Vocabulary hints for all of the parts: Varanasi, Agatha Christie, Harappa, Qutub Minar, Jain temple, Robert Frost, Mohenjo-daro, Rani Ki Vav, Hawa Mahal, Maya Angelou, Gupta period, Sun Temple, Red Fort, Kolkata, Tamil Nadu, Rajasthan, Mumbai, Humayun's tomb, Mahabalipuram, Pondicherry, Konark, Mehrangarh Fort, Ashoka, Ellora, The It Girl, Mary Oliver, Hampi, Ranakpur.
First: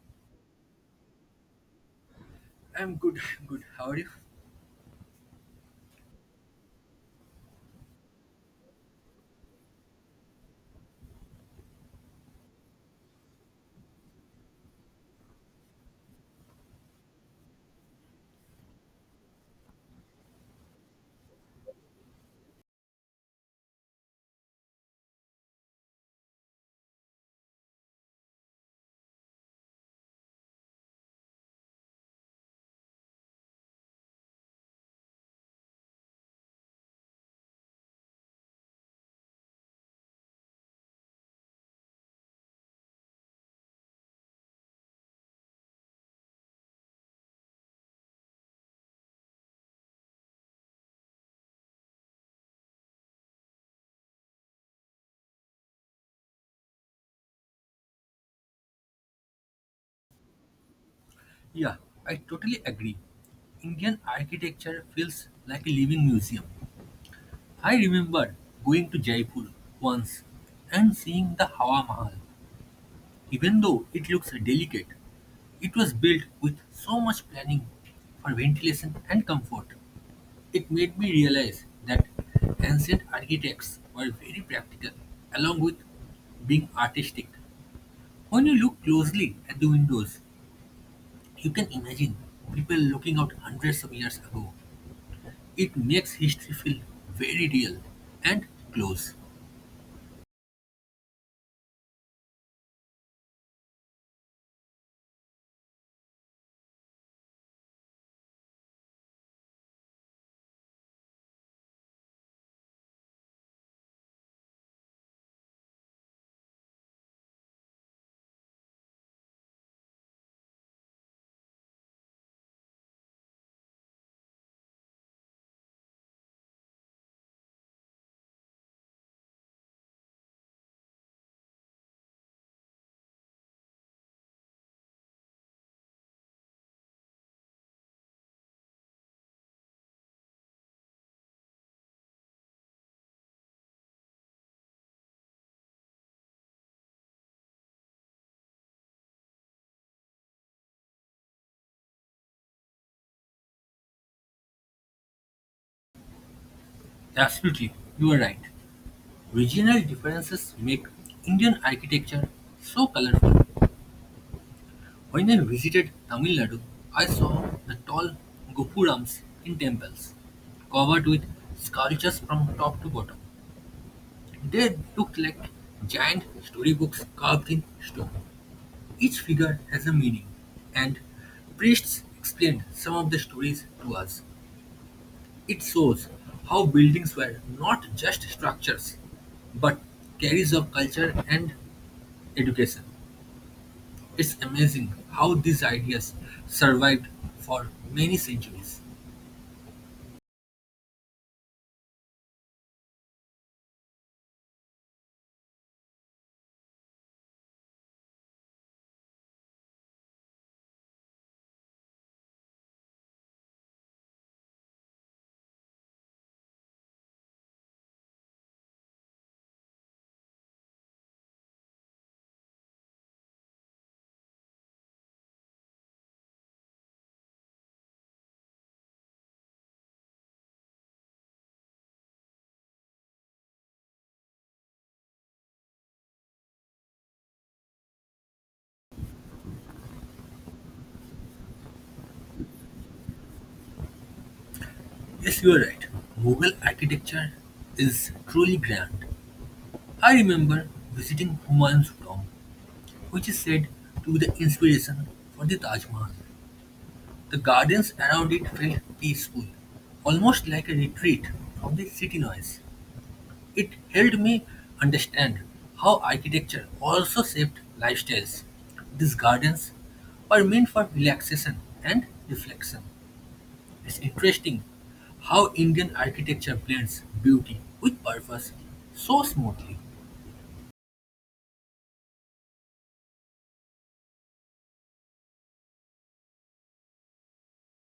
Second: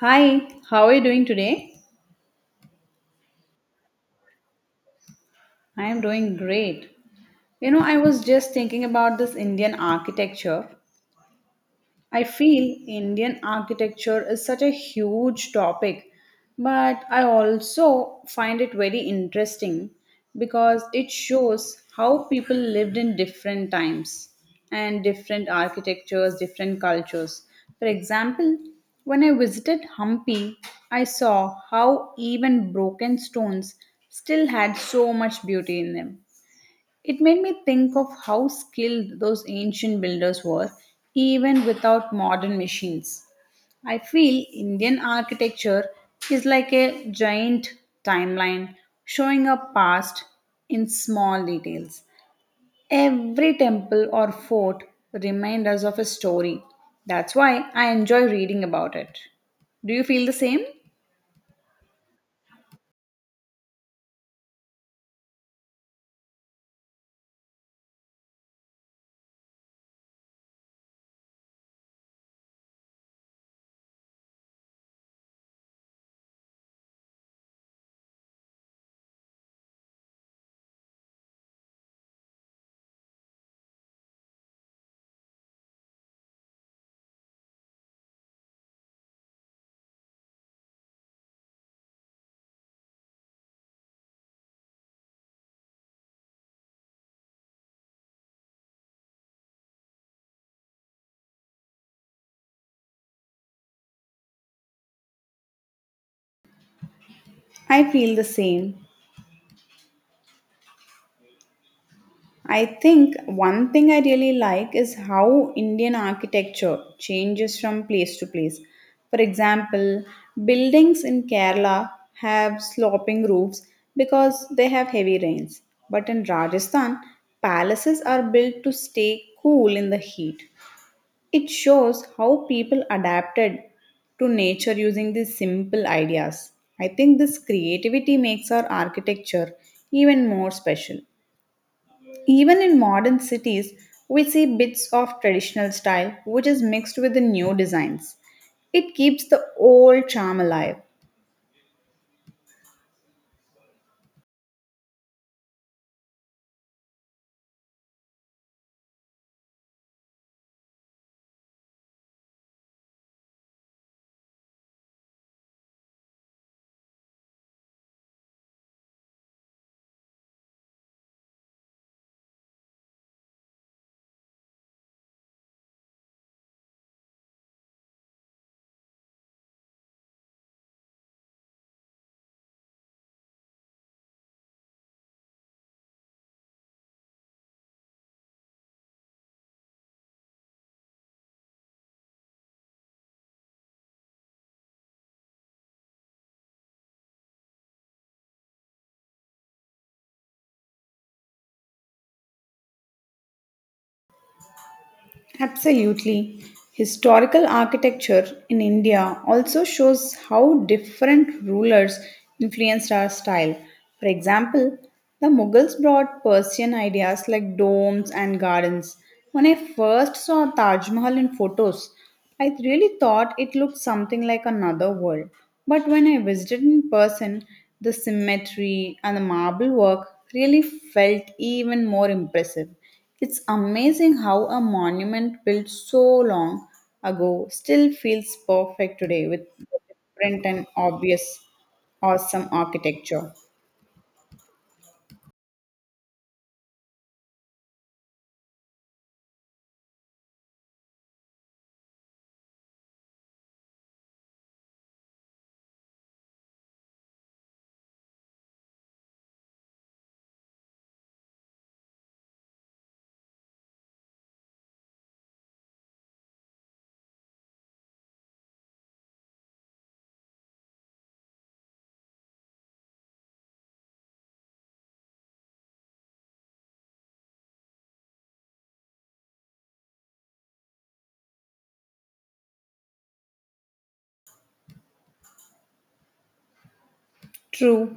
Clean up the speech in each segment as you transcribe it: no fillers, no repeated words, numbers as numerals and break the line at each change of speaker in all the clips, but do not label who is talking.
Hi, how are you doing today?
I'm good, good. How are you?
I am doing great. You know, I was just thinking about this Indian architecture. I feel Indian architecture is such a huge topic, but I also find it very interesting because it shows how people lived in different times and different architectures, different cultures. For example, when I visited Hampi, I saw how even broken stones still had so much beauty in them. It made me think of how skilled those ancient builders were, even without modern machines. I feel Indian architecture is like a giant timeline showing our past in small details. Every temple or fort reminds us of a story. That's why I enjoy reading about it. Do you feel the same?
Yeah, I totally agree. Indian architecture feels like a living museum. I remember going to Jaipur once and seeing the Hawa Mahal. Even though it looks delicate, it was built with so much planning for ventilation and comfort. It made me realize that ancient architects were very practical, along with being artistic. When you look closely at the windows, you can imagine people looking out hundreds of years ago. It makes history feel very real and close.
I feel the same. I think one thing I really like is how Indian architecture changes from place to place. For example, buildings in Kerala have sloping roofs because they have heavy rains. But in Rajasthan, palaces are built to stay cool in the heat. It shows how people adapted to nature using these simple ideas. I think this creativity makes our architecture even more special. Even in modern cities, we see bits of traditional style which is mixed with the new designs. It keeps the old charm alive.
Absolutely, you are right. Regional differences make Indian architecture so colorful. When I visited Tamil Nadu, I saw the tall gopurams in temples, covered with sculptures from top to bottom. They looked like giant storybooks carved in stone. Each figure has a meaning, and priests explained some of the stories to us. It shows how buildings were not just structures, but carriers of culture and education. It's amazing how these ideas survived for many centuries.
Absolutely. Historical architecture in India also shows how different rulers influenced our style. For example, the Mughals brought Persian ideas like domes and gardens. When I first saw Taj Mahal in photos, I really thought it looked something like another world. But when I visited in person, the symmetry and the marble work really felt even more impressive. It's amazing how a monument built so long ago still feels perfect today with different and obvious awesome architecture.
Yes, you are right. Mughal architecture is truly grand. I remember visiting Humayun's tomb, which is said to be the inspiration for the Taj Mahal. The gardens around it felt peaceful, almost like a retreat from the city noise. It helped me understand how architecture also shaped lifestyles. These gardens were meant for relaxation and reflection. It's interesting how Indian architecture blends beauty with purpose so smoothly.
True,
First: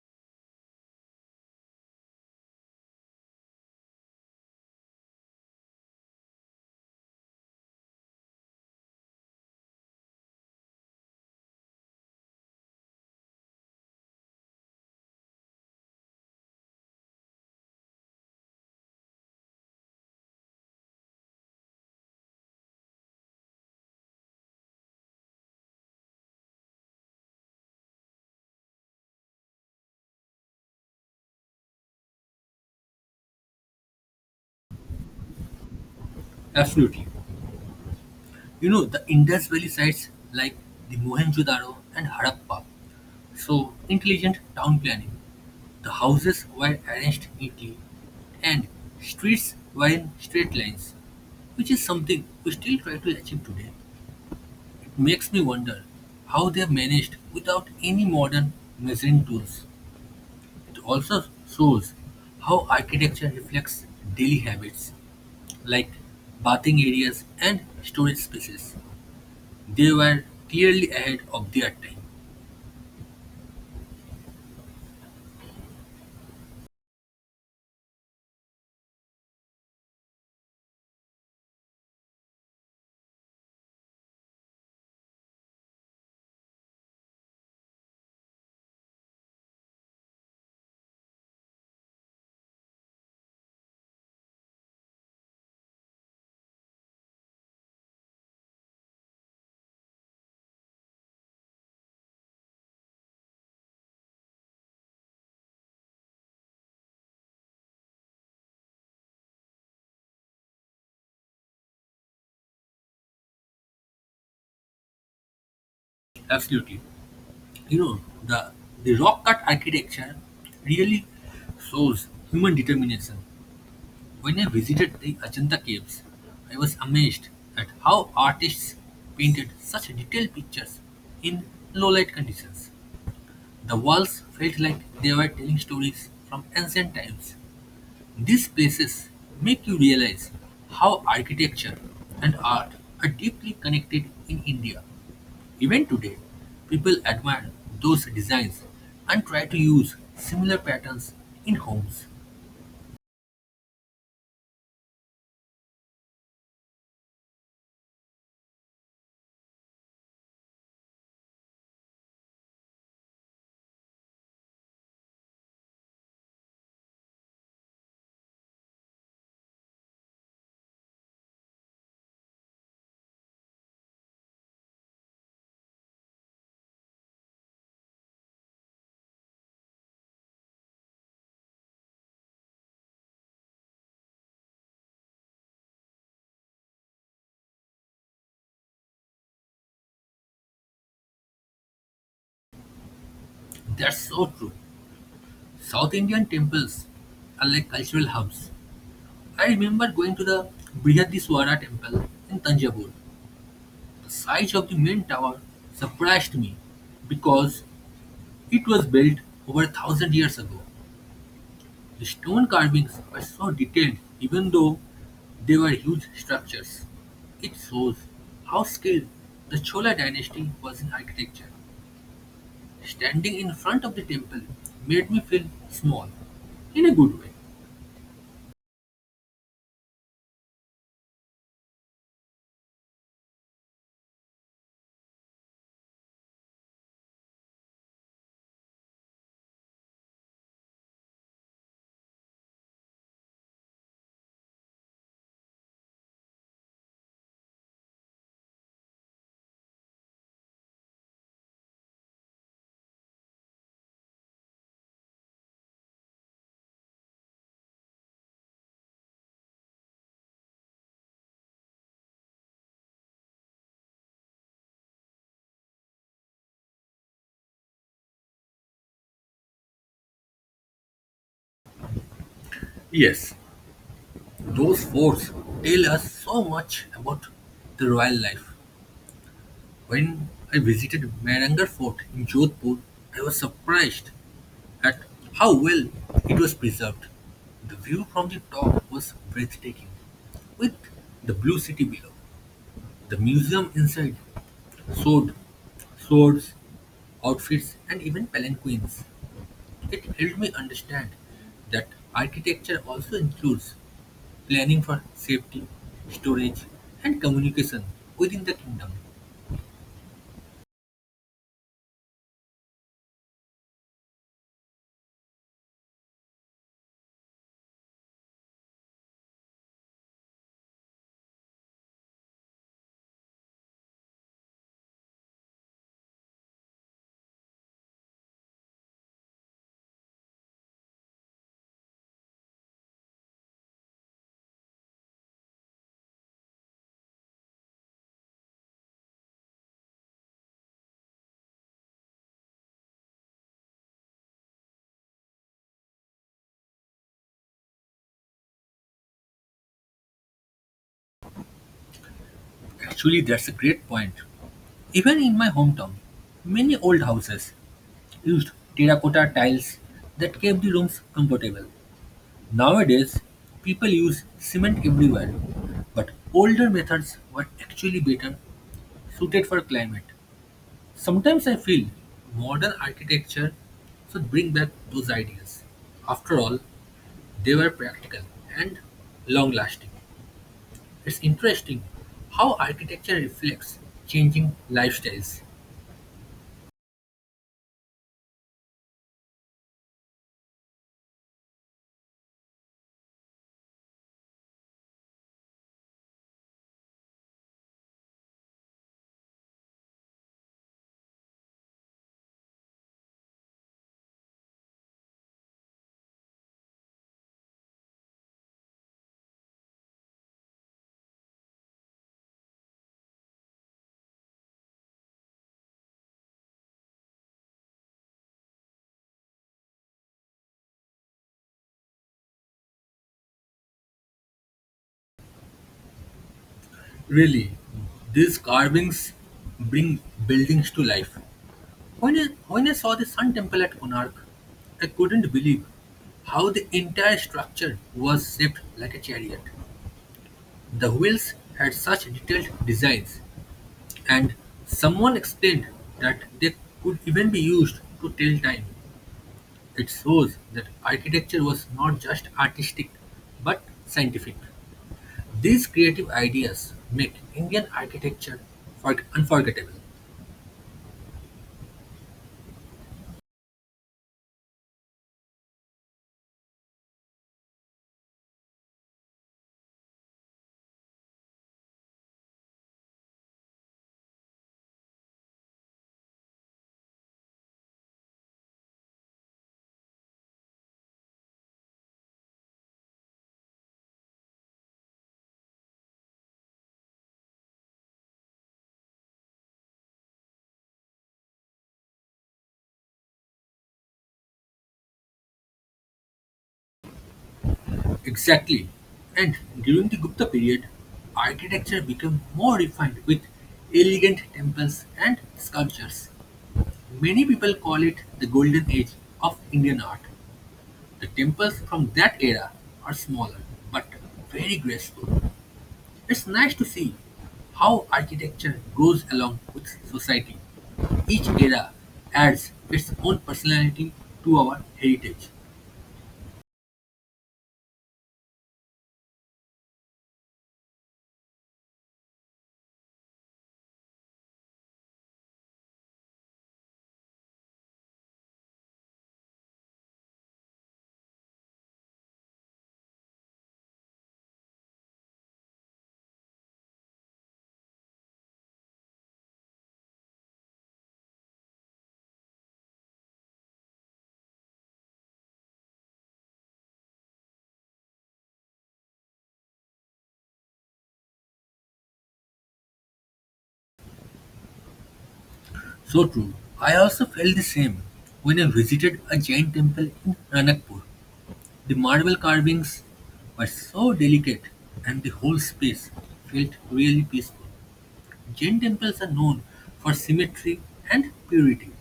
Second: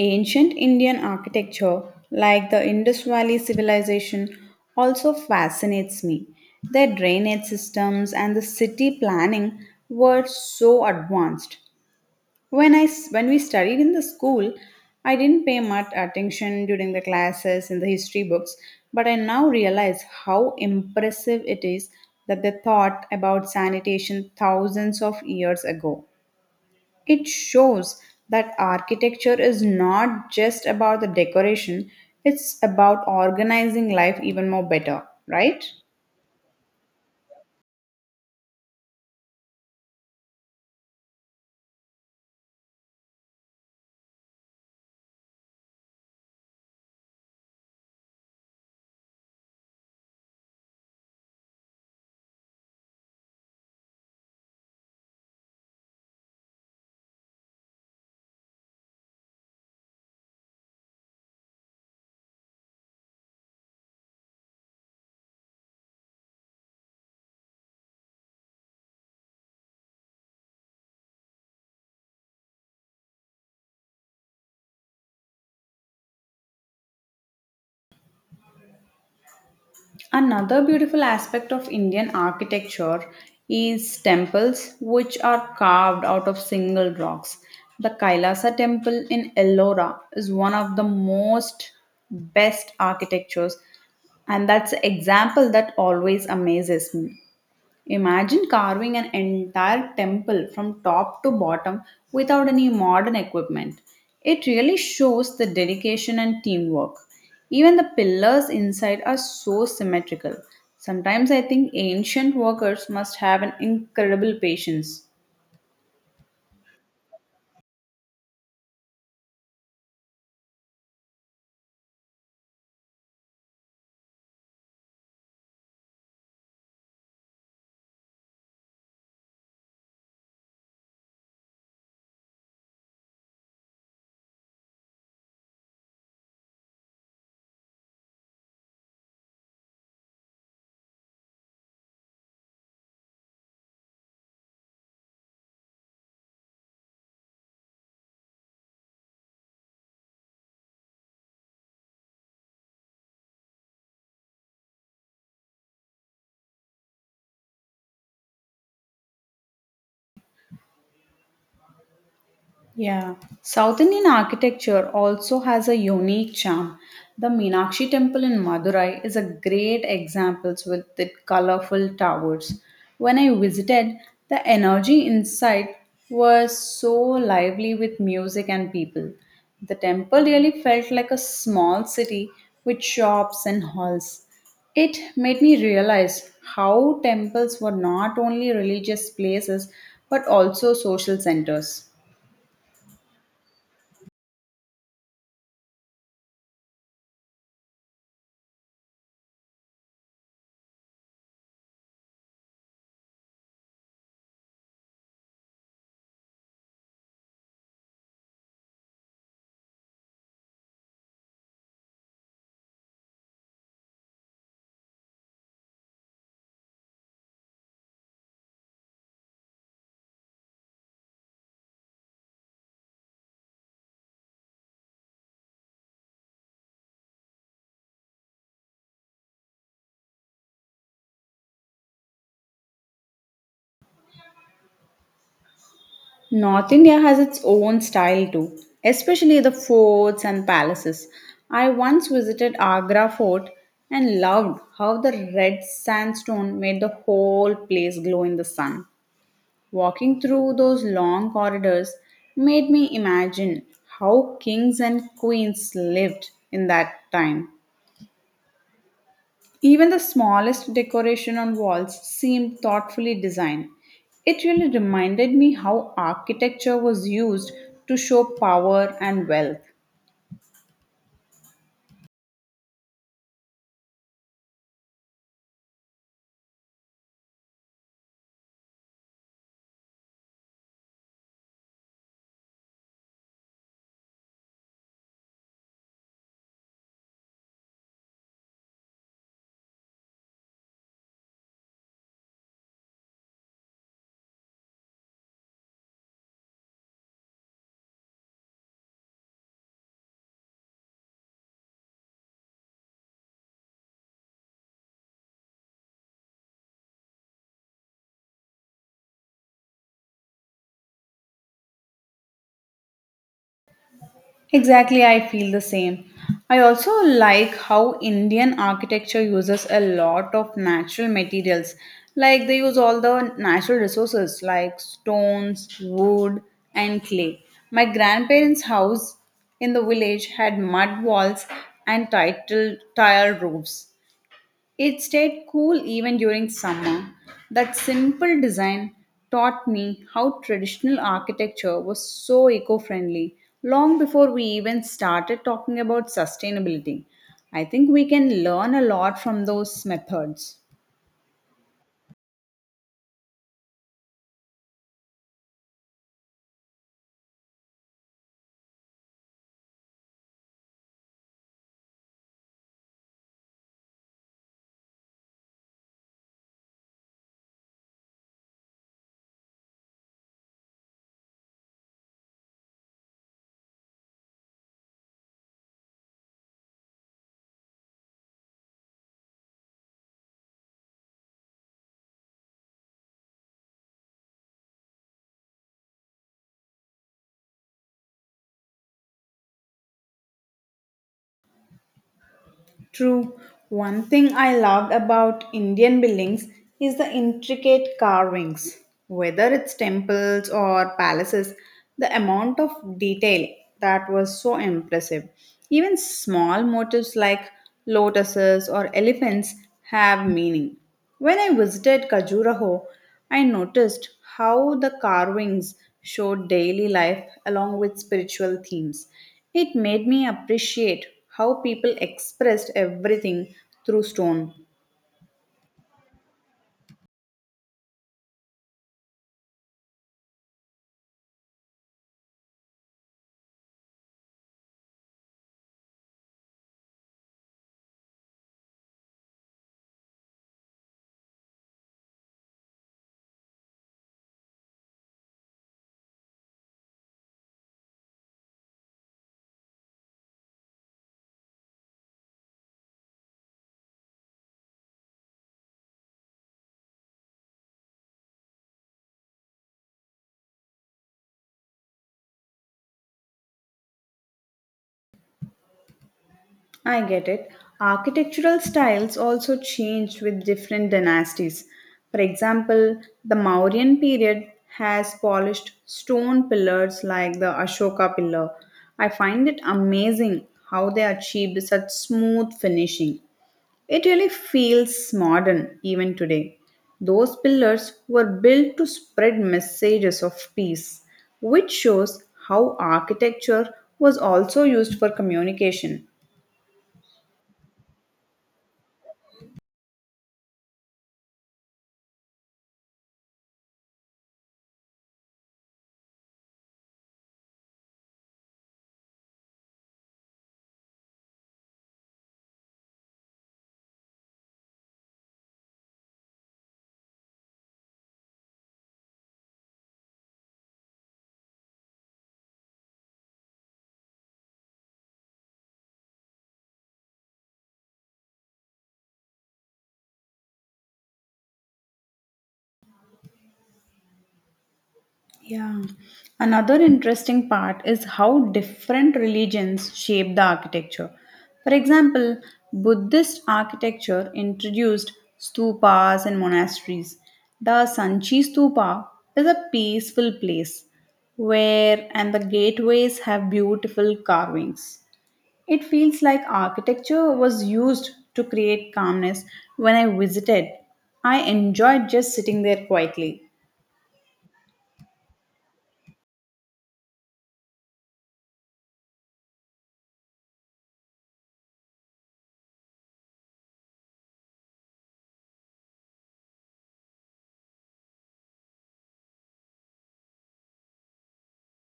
ancient Indian architecture, like the Indus Valley civilization, also fascinates me. Their drainage systems and the city planning were so advanced. When we studied in the school, I didn't pay much attention during the classes in the history books, but I now realize how impressive it is that they thought about sanitation thousands of years ago. It shows that architecture is not just about the decoration, it's about organizing life even more better, right?
Absolutely. You know, the Indus Valley sites like the Mohenjo-daro and Harappa show intelligent town planning. The houses were arranged neatly and streets were in straight lines, which is something we still try to achieve today. It makes me wonder how they managed without any modern measuring tools. It also shows how architecture reflects daily habits like bathing areas and storage spaces. They were clearly ahead of their time.
Another beautiful aspect of Indian architecture is temples which are carved out of single rocks. The Kailasa temple in Ellora is one of the most best architectures and that's an example that always amazes me. Imagine carving an entire temple from top to bottom without any modern equipment. It really shows the dedication and teamwork. Even the pillars inside are so symmetrical. Sometimes I think ancient workers must have an incredible patience.
Absolutely. You know, the rock cut architecture really shows human determination. When I visited the Ajanta caves, I was amazed at how artists painted such detailed pictures in low light conditions. The walls felt like they were telling stories from ancient times. These places make you realize how architecture and art are deeply connected in India. Even today, people admire those designs and try to use similar patterns in homes.
Yeah, South Indian architecture also has a unique charm. The Meenakshi Temple in Madurai is a great example with its colorful towers. When I visited, the energy inside was so lively with music and people. The temple really felt like a small city with shops and halls. It made me realize how temples were not only religious places but also social centers.
That's so true. South Indian temples are like cultural hubs. I remember going to the Brihadiswara temple in Tanjavur. The size of the main tower surprised me because it was built over a thousand years ago. The stone carvings were so detailed even though they were huge structures. It shows how skilled the Chola dynasty was in architecture. Standing in front of the temple made me feel small, in a good way.
North India has its own style too, especially the forts and palaces. I once visited Agra fort and loved how the red sandstone made the whole place glow in the sun. Walking through those long corridors made me imagine how kings and queens lived in that time. Even the smallest decoration on walls seemed thoughtfully designed. It really reminded me how architecture was used to show power and wealth.
Yes, those forts tell us so much about the royal life. When I visited Mehrangarh Fort in Jodhpur, I was surprised at how well it was preserved. The view from the top was breathtaking, with the blue city below. The museum inside showed swords, outfits, and even palanquins. It helped me understand that architecture also includes planning for safety, storage, and communication within the kingdom.
Exactly, I feel the same. I also like how Indian architecture uses a lot of natural materials. Like they use all the natural resources like stones, wood, and clay. My grandparents' house in the village had mud walls and title tile roofs. It stayed cool even during summer. That simple design taught me how traditional architecture was so eco friendly long before we even started talking about sustainability. I think we can learn a lot from those methods.
Actually, that's a great point. Even in my hometown, many old houses used terracotta tiles that kept the rooms comfortable. Nowadays, people use cement everywhere, but older methods were actually better suited for climate. Sometimes I feel modern architecture should bring back those ideas. After all, they were practical and long lasting. It's interesting how architecture reflects changing lifestyles.
True. One thing I loved about Indian buildings is the intricate carvings. Whether it's temples or palaces, the amount of detail that was so impressive. Even small motifs like lotuses or elephants have meaning. When I visited Khajuraho, I noticed how the carvings showed daily life along with spiritual themes. It made me appreciate how people expressed everything through stone.
Really, these carvings bring buildings to life. When I saw the Sun Temple at Konark, I couldn't believe how the entire structure was shaped like a chariot. The wheels had such detailed designs, and someone explained that they could even be used to tell time. It shows that architecture was not just artistic but scientific. These creative ideas make Indian architecture unforgettable.
I get it. Architectural styles also changed with different dynasties. For example, the Mauryan period has polished stone pillars like the Ashoka pillar. I find it amazing how they achieved such smooth finishing. It really feels modern even today. Those pillars were built to spread messages of peace, which shows how architecture was also used for communication.
Exactly, and during the Gupta period, architecture became more refined with elegant temples and sculptures. Many people call it the golden age of Indian art. The temples from that era are smaller but very graceful. It's nice to see how architecture goes along with society. Each era adds its own personality to our heritage.
Yeah. Another interesting part is how different religions shape the architecture. For example, Buddhist architecture introduced stupas and monasteries. The Sanchi Stupa is a peaceful place where and the gateways have beautiful carvings. It feels like architecture was used to create calmness when I visited. I enjoyed just sitting there quietly.
So true. I also felt the same when I visited a Jain temple in Ranakpur. The marble carvings were so delicate and the whole space felt really peaceful. Jain temples are known for symmetry and purity,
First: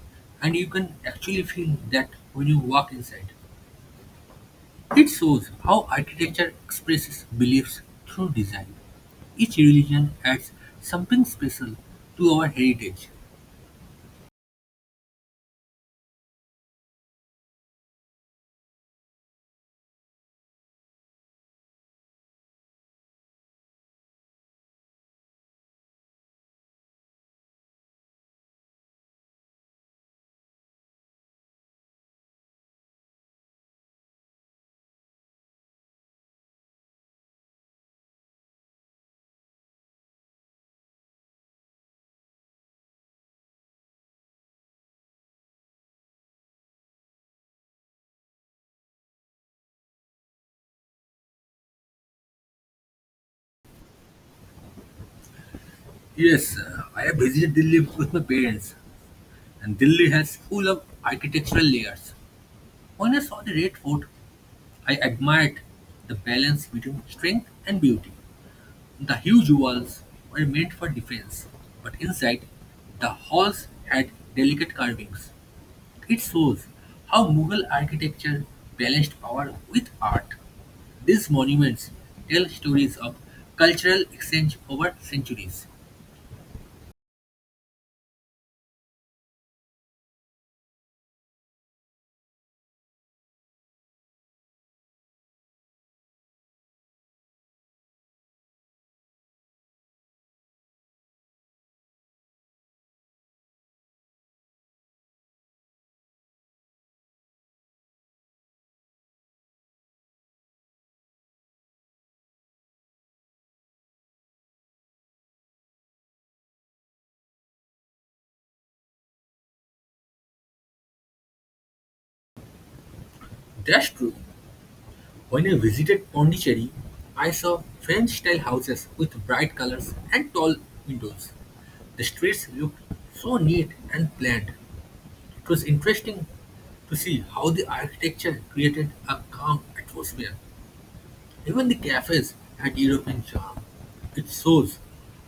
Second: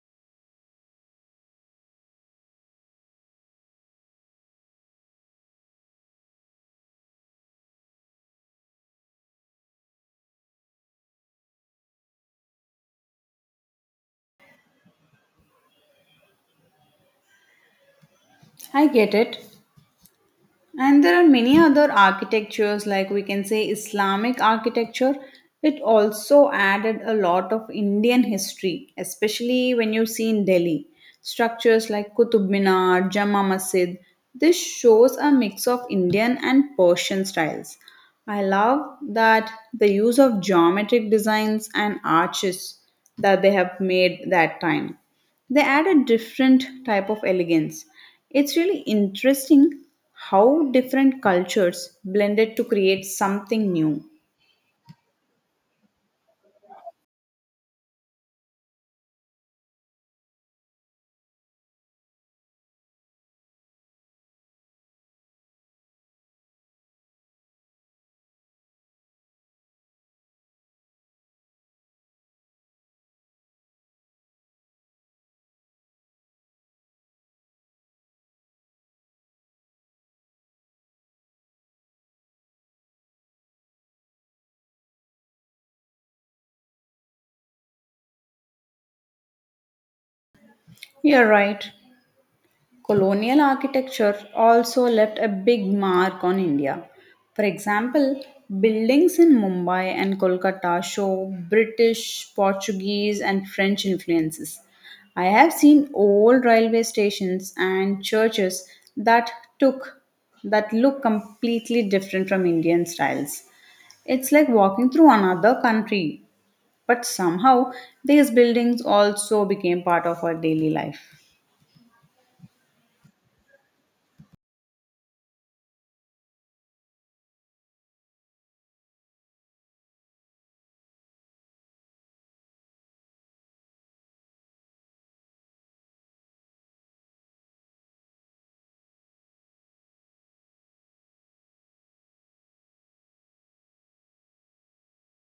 and you can actually feel that when you walk inside. It shows how architecture expresses beliefs through design. Each religion adds something special to our heritage.
I get it. And there are many other architectures, like we can say Islamic architecture. It also added a lot of Indian history, especially when you see in Delhi. Structures like Qutub Minar, Jama Masjid. This shows a mix of Indian and Persian styles. I love that the use of geometric designs and arches that they have made that time. They add a different type of elegance. It's really interesting how different cultures blended to create something new.
Yes, I have visited Delhi with my parents, and Delhi has full of architectural layers. When I saw the Red Fort, I admired the balance between strength and beauty. The huge walls were meant for defense, but inside, the halls had delicate carvings. It shows how Mughal architecture balanced power with art. These monuments tell stories of cultural exchange over centuries.
You're right. Colonial architecture also left a big mark on India. For example, buildings in Mumbai and Kolkata show British, Portuguese, and French influences. I have seen old railway stations and churches that took that look completely different from Indian styles. It's like walking through another country, but somehow these buildings also became part of our daily life.
That's true. When I visited Pondicherry, I saw French-style houses with bright colors and tall windows. The streets looked so neat and planned. It was interesting to see how the architecture created a calm atmosphere. Even the cafes had European charm. It shows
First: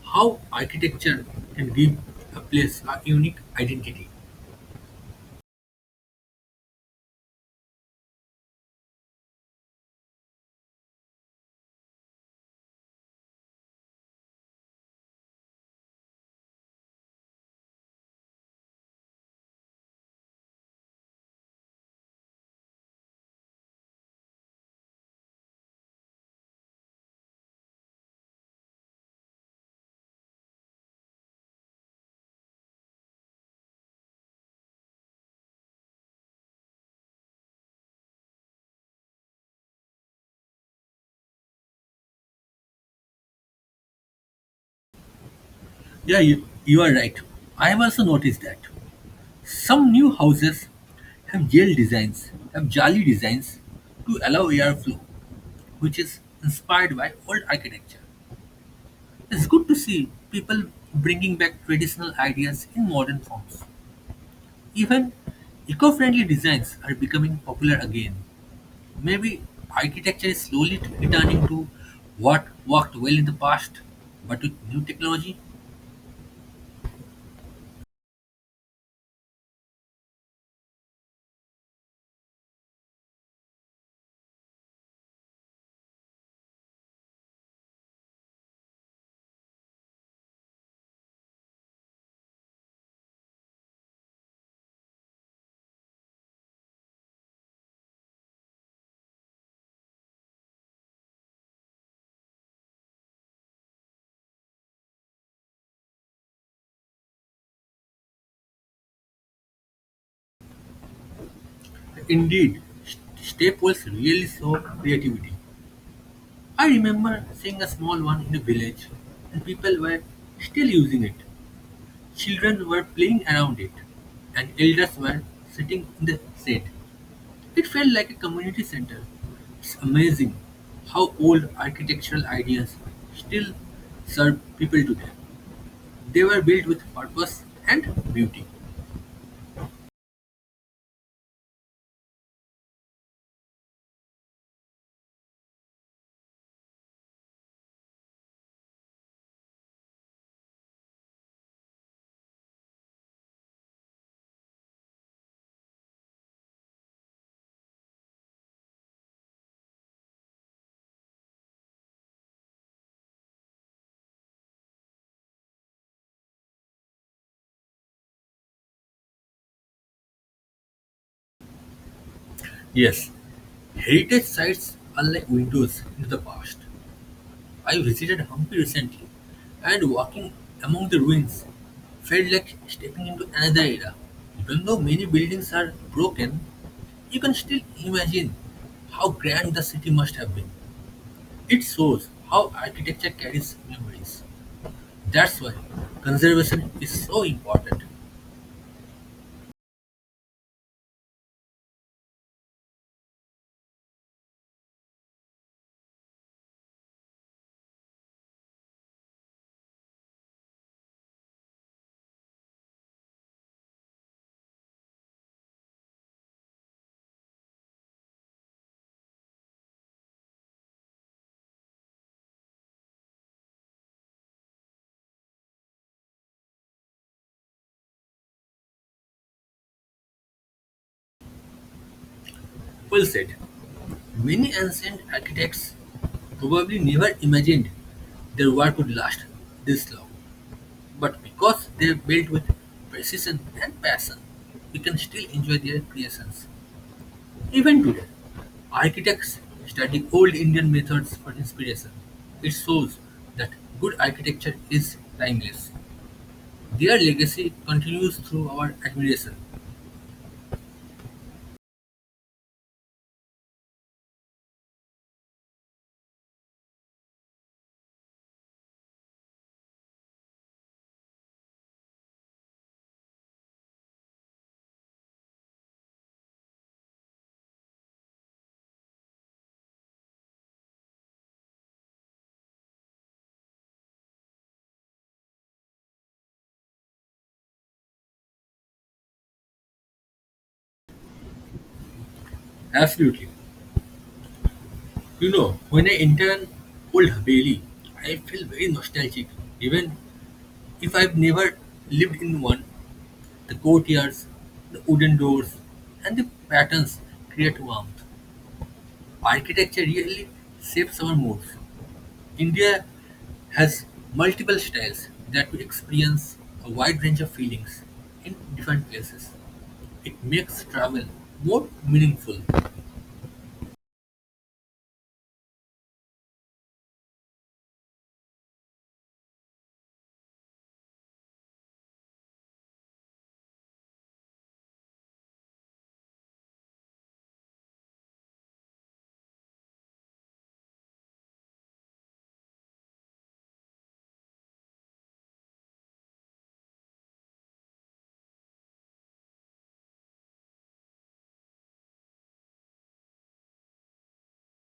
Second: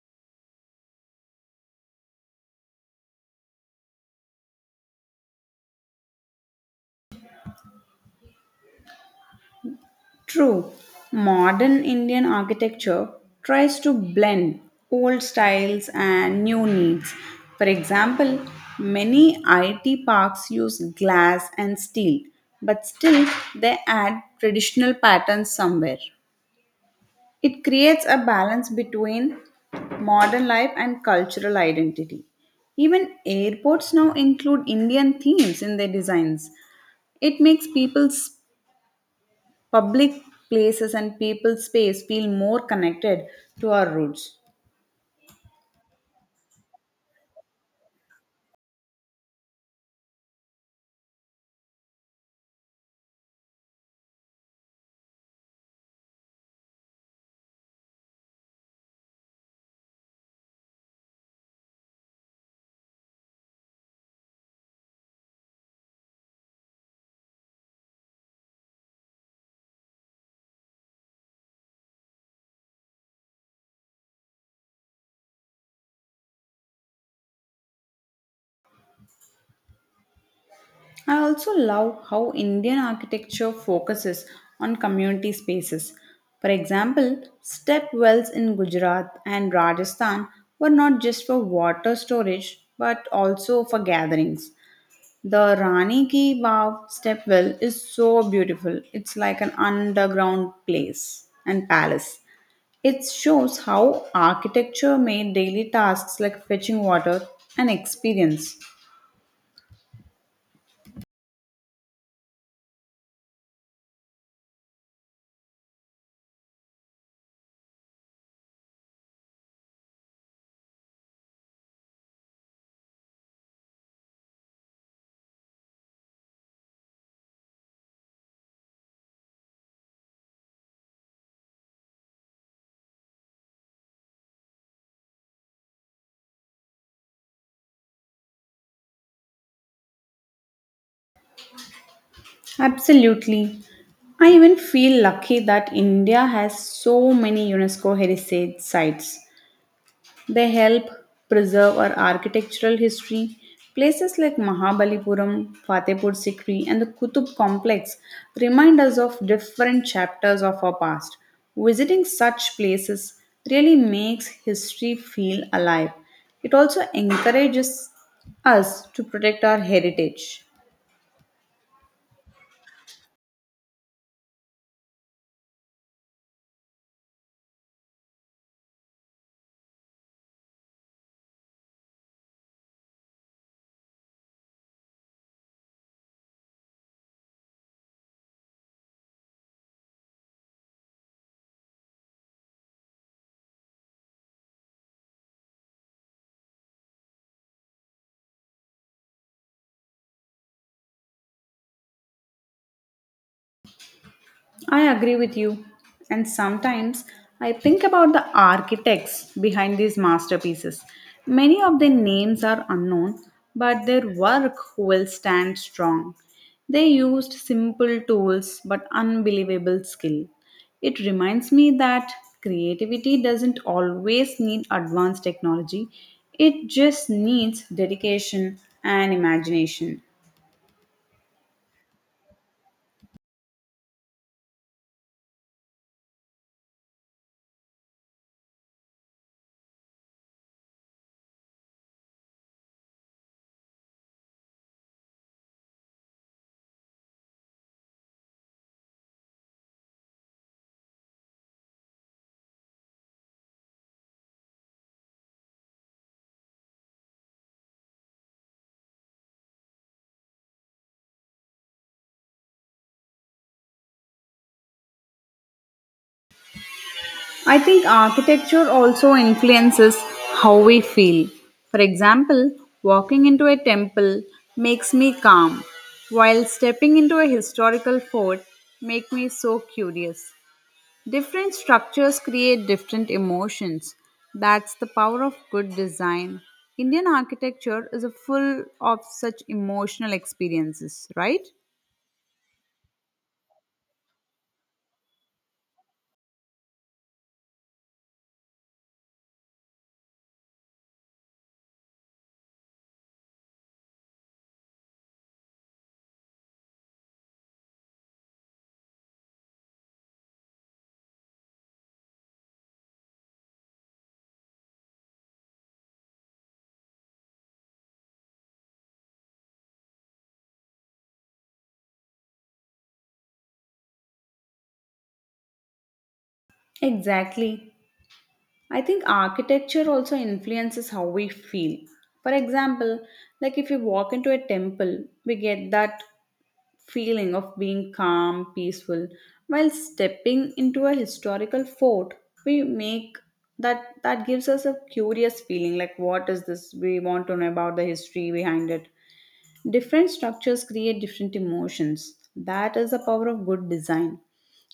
how architecture can give a place a unique identity.
True, modern Indian architecture tries to blend old styles and new needs. For example, many IT parks use glass and steel, but still they add traditional patterns somewhere. It creates a balance between modern life and cultural identity. Even airports now include Indian themes in their designs. It makes people's public places and people's space feel more connected to our roots.
Yeah, you are right. I have also noticed that. Some new houses have jali designs to allow airflow, which is inspired by old architecture. It's good to see people bringing back traditional ideas in modern forms. Even eco-friendly designs are becoming popular again. Maybe architecture is slowly returning to what worked well in the past, but with new technology.
I also love how Indian architecture focuses on community spaces. For example, step wells in Gujarat and Rajasthan were not just for water storage but also for gatherings. The Rani Ki Vav stepwell is so beautiful. It's like an underground place and palace. It shows how architecture made daily tasks like fetching water an experience.
Indeed, step wells really show creativity. I remember seeing a small one in a village, and people were still using it. Children were playing around it, and elders were sitting in the shade. It felt like a community center. It's amazing how old architectural ideas still serve people today. They were built with purpose and beauty.
Absolutely. I even feel lucky that India has so many UNESCO heritage sites. They help preserve our architectural history. Places like Mahabalipuram, Fatehpur Sikri, and the Qutub complex remind us of different chapters of our past. Visiting such places really makes history feel alive. It also encourages us to protect our heritage.
Yes, heritage sites are like windows into the past. I visited Hampi recently, and walking among the ruins felt like stepping into another era. Even though many buildings are broken, you can still imagine how grand the city must have been. It shows how architecture carries memories. That's why conservation is so important.
I agree with you. And sometimes I think about the architects behind these masterpieces. Many of their names are unknown, but their work will stand strong. They used simple tools but unbelievable skill. It reminds me that creativity doesn't always need advanced technology, it just needs dedication and imagination.
Well said. Many ancient architects probably never imagined their work would last this long. But because they built with precision and passion, we can still enjoy their creations. Even today, architects study old Indian methods for inspiration. It shows that good architecture is timeless. Their legacy continues through our admiration.
I think architecture also influences how we feel. For example, walking into a temple makes me calm, while stepping into a historical fort make me so curious. Different structures create different emotions. That's the power of good design. Indian architecture is a full of such emotional experiences, right?
Absolutely. You know, when I enter an old Haveli, I feel very nostalgic, even if I've never lived in one. The courtyards, the wooden doors, and the patterns create warmth. Architecture really shapes our moods. India has multiple styles that we experience a wide range of feelings in different places. It makes travel more meaningful.
Exactly. I think architecture also influences how we feel. For example, like if we walk into a temple, we get that feeling of being calm, peaceful. While stepping into a historical fort, we make that gives us a curious feeling like what is this? We want to know about the history behind it. Different structures create different emotions. That is the power of good design.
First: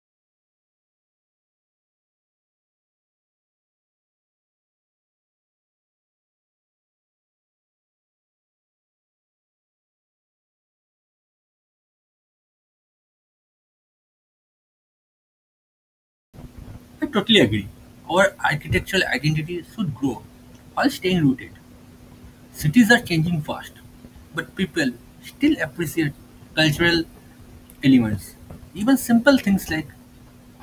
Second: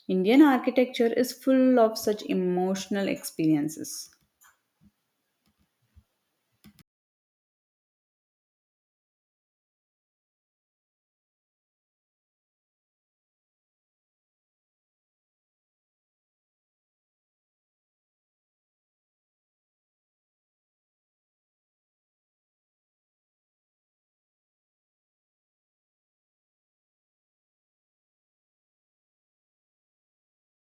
Indian architecture is full of such emotional experiences.
I totally agree. Our architectural identity should grow while staying rooted. Cities are changing fast, but people still appreciate cultural elements. Even simple things like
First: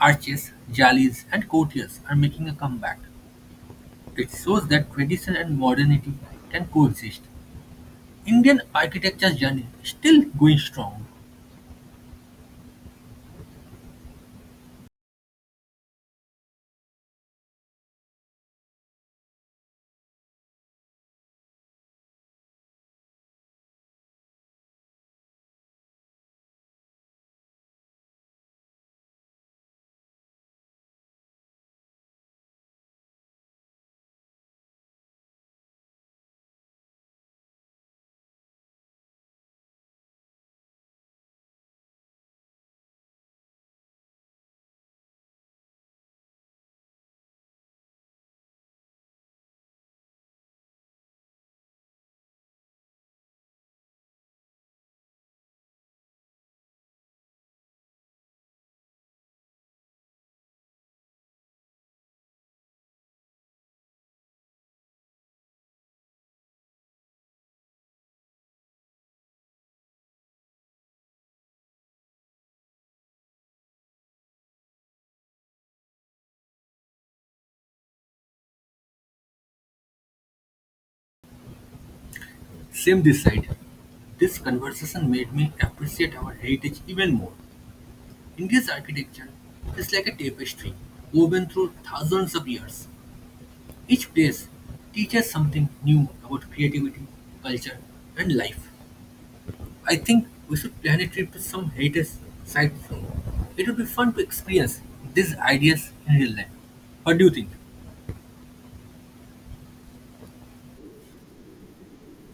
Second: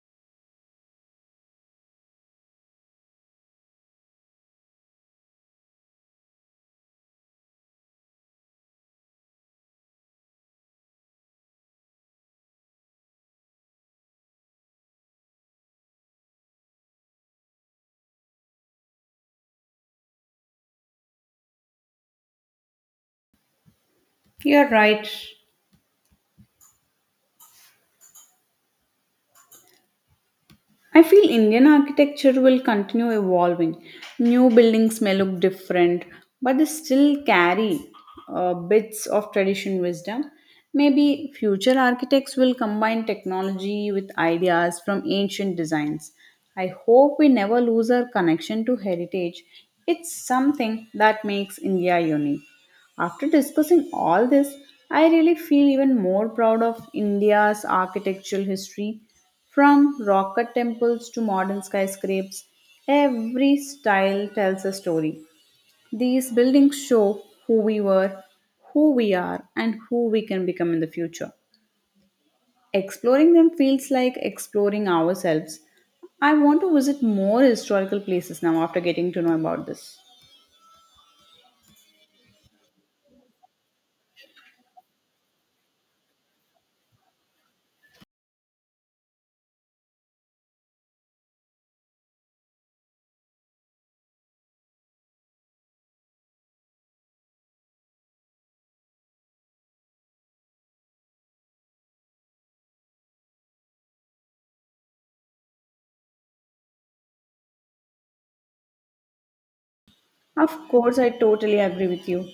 arches, jalis, and courtiers are making a comeback. It shows that tradition and modernity can coexist. Indian architecture journey is still going strong.
You're right. I feel Indian architecture will continue evolving. New buildings may look different, but they still carry bits of tradition wisdom. Maybe future architects will combine technology with ideas from ancient designs. I hope we never lose our connection to heritage. It's something that makes India unique. After discussing all this, I really feel even more proud of India's architectural history. From rock cut temples to modern skyscrapers, every style tells a story. These buildings show who we were, who we are, and who we can become in the future. Exploring them feels like exploring ourselves. I want to visit more historical places now after getting to know about this.
Same this side. This conversation made me appreciate our heritage even more. India's architecture is like a tapestry woven through thousands of years. Each place teaches something new about creativity, culture, and life. I think we should plan a trip to some heritage site soon. It would be fun to experience these ideas in real life. What do you think?
Of course, I totally agree with you.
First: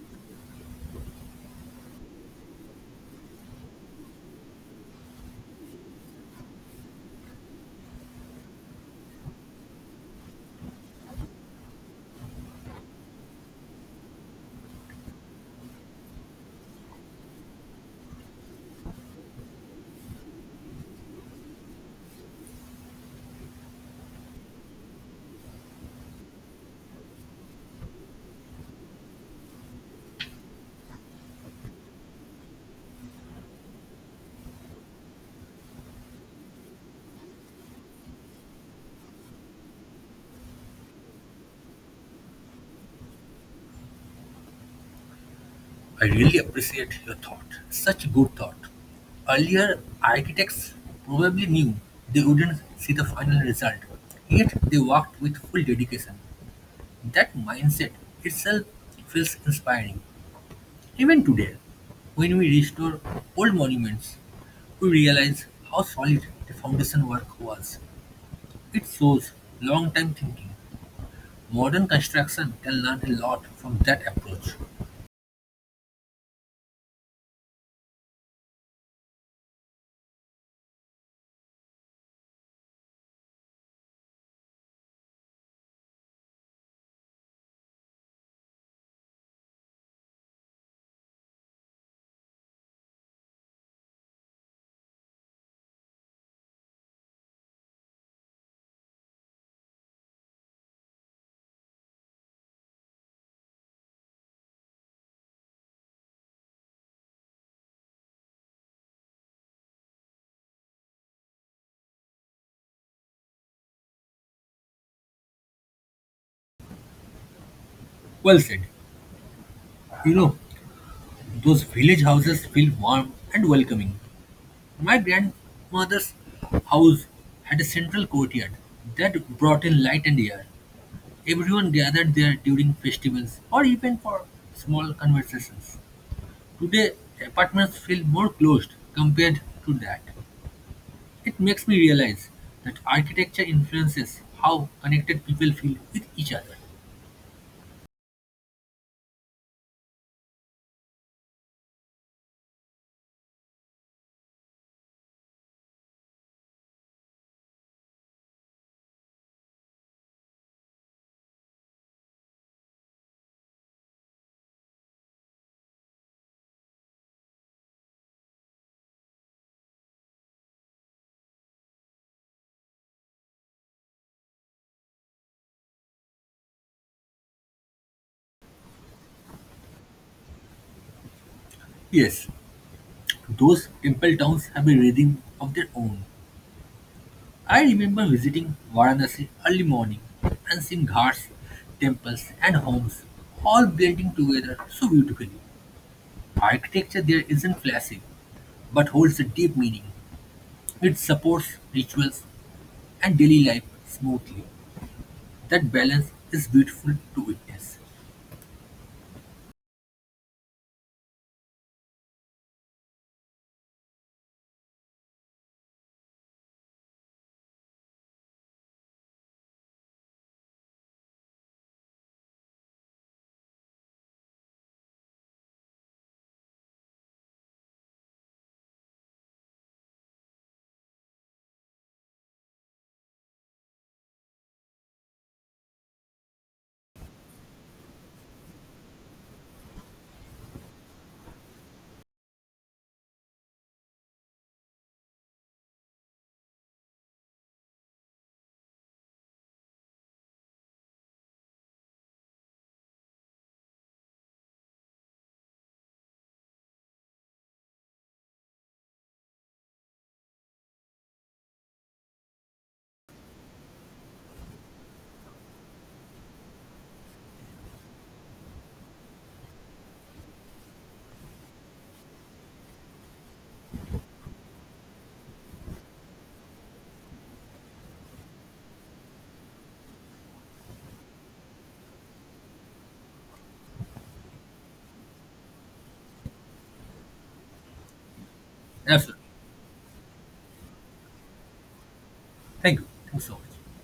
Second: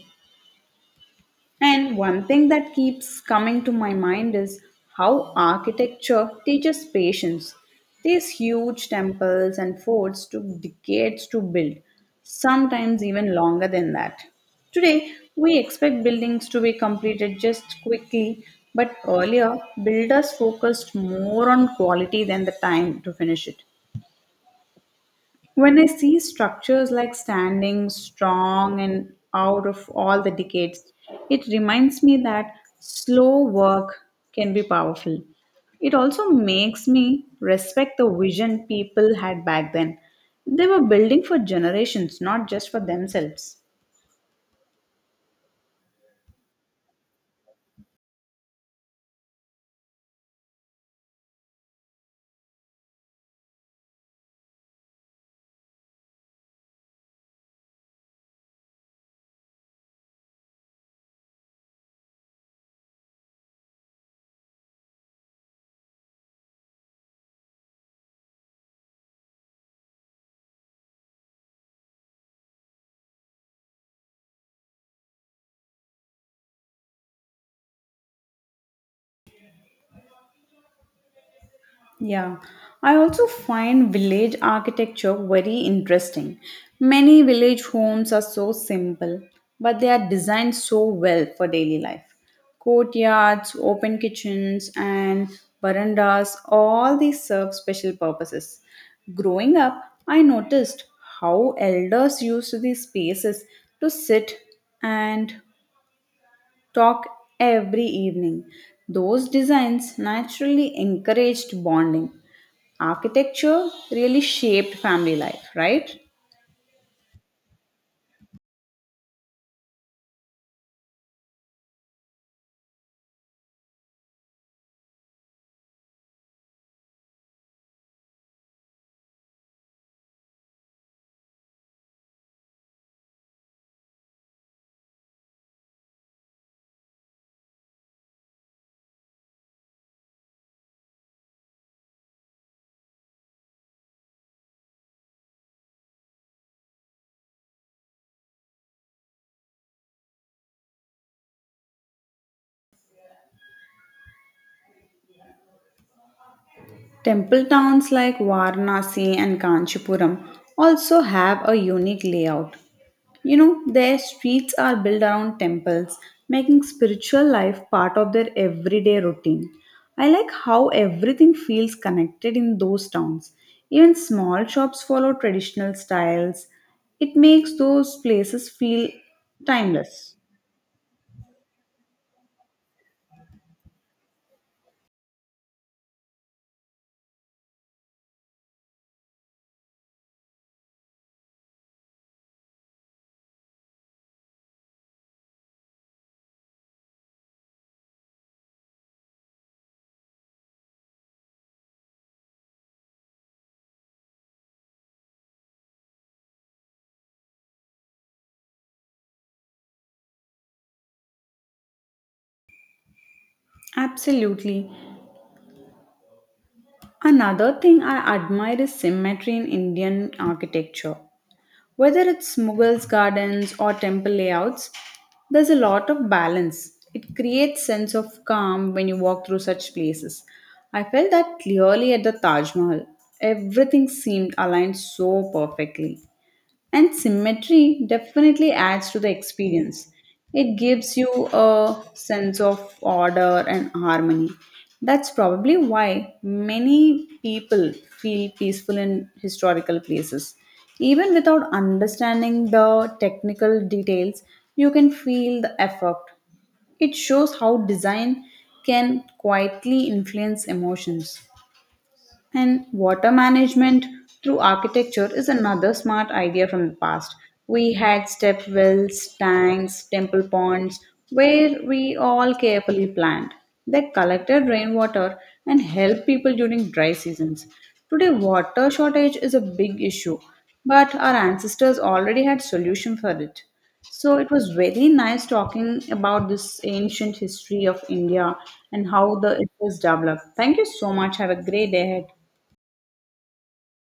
And one thing that keeps coming to my mind is how architecture teaches patience. These huge temples and forts took decades to build, sometimes even longer than that. Today, we expect buildings to be completed just quickly, but earlier, builders focused more on quality than the time to finish it. When I see structures like standing strong and out of all the decades, it reminds me that slow work can be powerful. It also makes me respect the vision people had back then. They were building for generations, not just for themselves.
I really appreciate your thought. Such good thought. Earlier, architects probably knew they wouldn't see the final result, yet they worked with full dedication. That mindset itself feels inspiring. Even today, when we restore old monuments, we realize how solid the foundation work was. It shows long time thinking. Modern construction can learn a lot from that approach.
Yeah, I also find village architecture very interesting. Many village homes are so simple, but they are designed so well for daily life. Courtyards, open kitchens, and verandas all these serve special purposes. Growing up, I noticed how elders used these spaces to sit and talk every evening. Those designs naturally encouraged bonding. Architecture really shaped family life, right?
Well said. You know, those village houses feel warm and welcoming. My grandmother's house had a central courtyard that brought in light and air. Everyone gathered there during festivals or even for small conversations. Today apartments feel more closed compared to that. It makes me realize that architecture influences how connected people feel with each other.
Temple towns like Varanasi and Kanchipuram also have a unique layout. You know, their streets are built around temples, making spiritual life part of their everyday routine. I like how everything feels connected in those towns. Even small shops follow traditional styles. It makes those places feel timeless.
Yes, those temple towns have a rhythm of their own. I remember visiting Varanasi early morning and seeing ghats, temples, and homes all blending together so beautifully. Architecture there isn't flashy but holds a deep meaning. It supports rituals and daily life smoothly. That balance is beautiful to witness.
Absolutely. Another thing I admire is symmetry in Indian architecture. Whether it's Mughals gardens or temple layouts, there's a lot of balance. It creates sense of calm when you walk through such places. I felt that clearly at the Taj Mahal. Everything seemed aligned so perfectly. And symmetry definitely adds to the experience. It gives you a sense of order and harmony. That's probably why many people feel peaceful in historical places. Even without understanding the technical details, you can feel the effect. It shows how design can quietly influence emotions. And water management through architecture is another smart idea from the past. We had step wells, tanks, temple ponds, where we all carefully planned. They collected rainwater and helped people during dry seasons. Today, water shortage is a big issue, but our ancestors already had solution for it. So it was very nice talking about this ancient history of India and how
Absolutely.
the it was developed. Thank you so much. Have a great day ahead.
Thank you. Thanks so much.